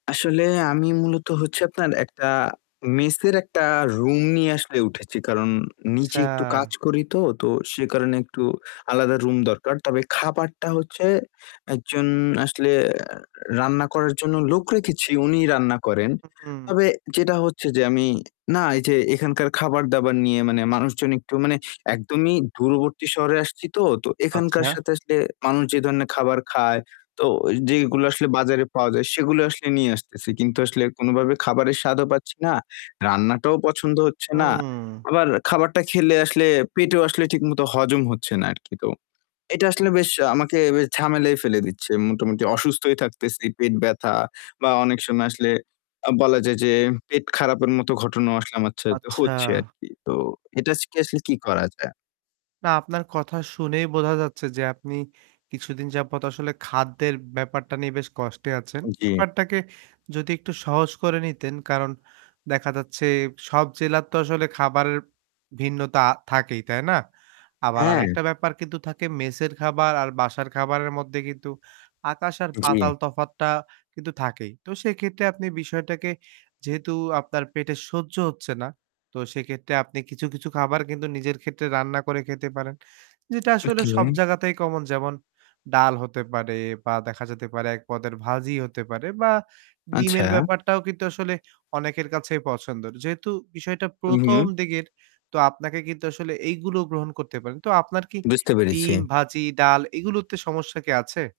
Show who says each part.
Speaker 1: আসলে আমি মূলত হচ্ছে আপনার একটা মেসের একটা রুম নিয়ে আসলে উঠেছি। কারণ নিচে
Speaker 2: আচ্ছা।
Speaker 1: একটু কাজ করিতো, তো সে কারণে একটু আলাদা রুম দরকার। তবে খাবারটা হচ্ছে একজন আসলে অ্যা রান্না করার জন্য লোক রেখেছি, উনিই রান্না করেন।
Speaker 2: হুম,
Speaker 1: তবে
Speaker 2: হুম।
Speaker 1: যেটা হচ্ছে যে আমি না এই যে এখানকার খাবার-দাবার নিয়ে মানে মানুষজন একটু মানে একদমই দূরবর্তী শহরে আসছিতো, তো এখানকার
Speaker 2: আচ্ছা।
Speaker 1: সাথে আসলে মানুষ যে ধরনের খাবার খায়, তো ওই যেইগুলো আসলে বাজারে পাওয়া যায়, সেগুলো আসলে নিয়ে আসতেছি। কিন্তু আসলে কোনোভাবে খাবারের স্বাদও পাচ্ছি না, রান্নাটাও পছন্দ হচ্ছে না,
Speaker 2: হুম।
Speaker 1: আবার খাবারটা খেলে আসলে পেটেও আসলে ঠিকমতো হজম হচ্ছে না আর কি। তো এটা আসলে বেশ আমাকে বেশ ঝামেলায় ফেলে দিচ্ছে। মোটামুটি অসুস্থই থাকতেছি, পেট ব্যথা বা অনেক সময় আসলে আ বলা যায় যে পেট খারাপের মতো ঘটনাও আসলে আমার ছাতে
Speaker 2: আচ্ছা।
Speaker 1: হচ্ছে আরকি। তো এটা স কে আসলে কি করা যায়?
Speaker 2: না আপনার কথা শুনেই বোঝা যাচ্ছে যে আপনি কিছুদিন যাবত আসলে খাদ্যের ব্যাপারটা নিয়ে বেশ কষ্টে আছেন।
Speaker 1: জি।
Speaker 2: ব্যাপারটাকে যদি একটু সহজ করে নিতেন। কারন দেখা যাচ্ছে সব জেলার তো আসলে খাবারের ভিন্নতা থাকেই তাই না? আবার
Speaker 1: হ্যাঁ।
Speaker 2: আরেকটা ব্যাপার কিন্তু থাকে, মেসের খাবার আর বাসার খাবারের মধ্যে কিন্তু আকাশ আর পাতাল
Speaker 1: জি।
Speaker 2: তফাৎটা কিন্তু থাকেই। তো সেক্ষেত্রে আপনি বিষয়টাকে যেহেতু আপনার পেটে সহ্য হচ্ছে না। তো সেক্ষেত্রে আপনি কিছু, কিছু খাবার কিন্তু নিজের ক্ষেত্রে রান্না করে খেতে পারেন। যেটা আসলে সব
Speaker 1: ওকে।
Speaker 2: জায়গাতেই কমন। যেমন ডাল হতে পারে বা দেখা যেতে পারে এক পদের ভাজি হতে পারে বা ডিমের
Speaker 1: আচ্ছা।
Speaker 2: ব্যাপারটাও কিন্তু আসলে অনেকের কাছেই পছন্দর। যেহেতু বিষয়টা
Speaker 1: হু, হু।
Speaker 2: ১ম দিকের, তো আপনাকে কিন্তু আসলে এইগুলো গ্রহণ করতে পারেন। তো আপনার কি
Speaker 1: বুঝতে পেরেছি।
Speaker 2: ডিম, ভাজি, ডাল এইগুলোতে সমস্যা কি আছে?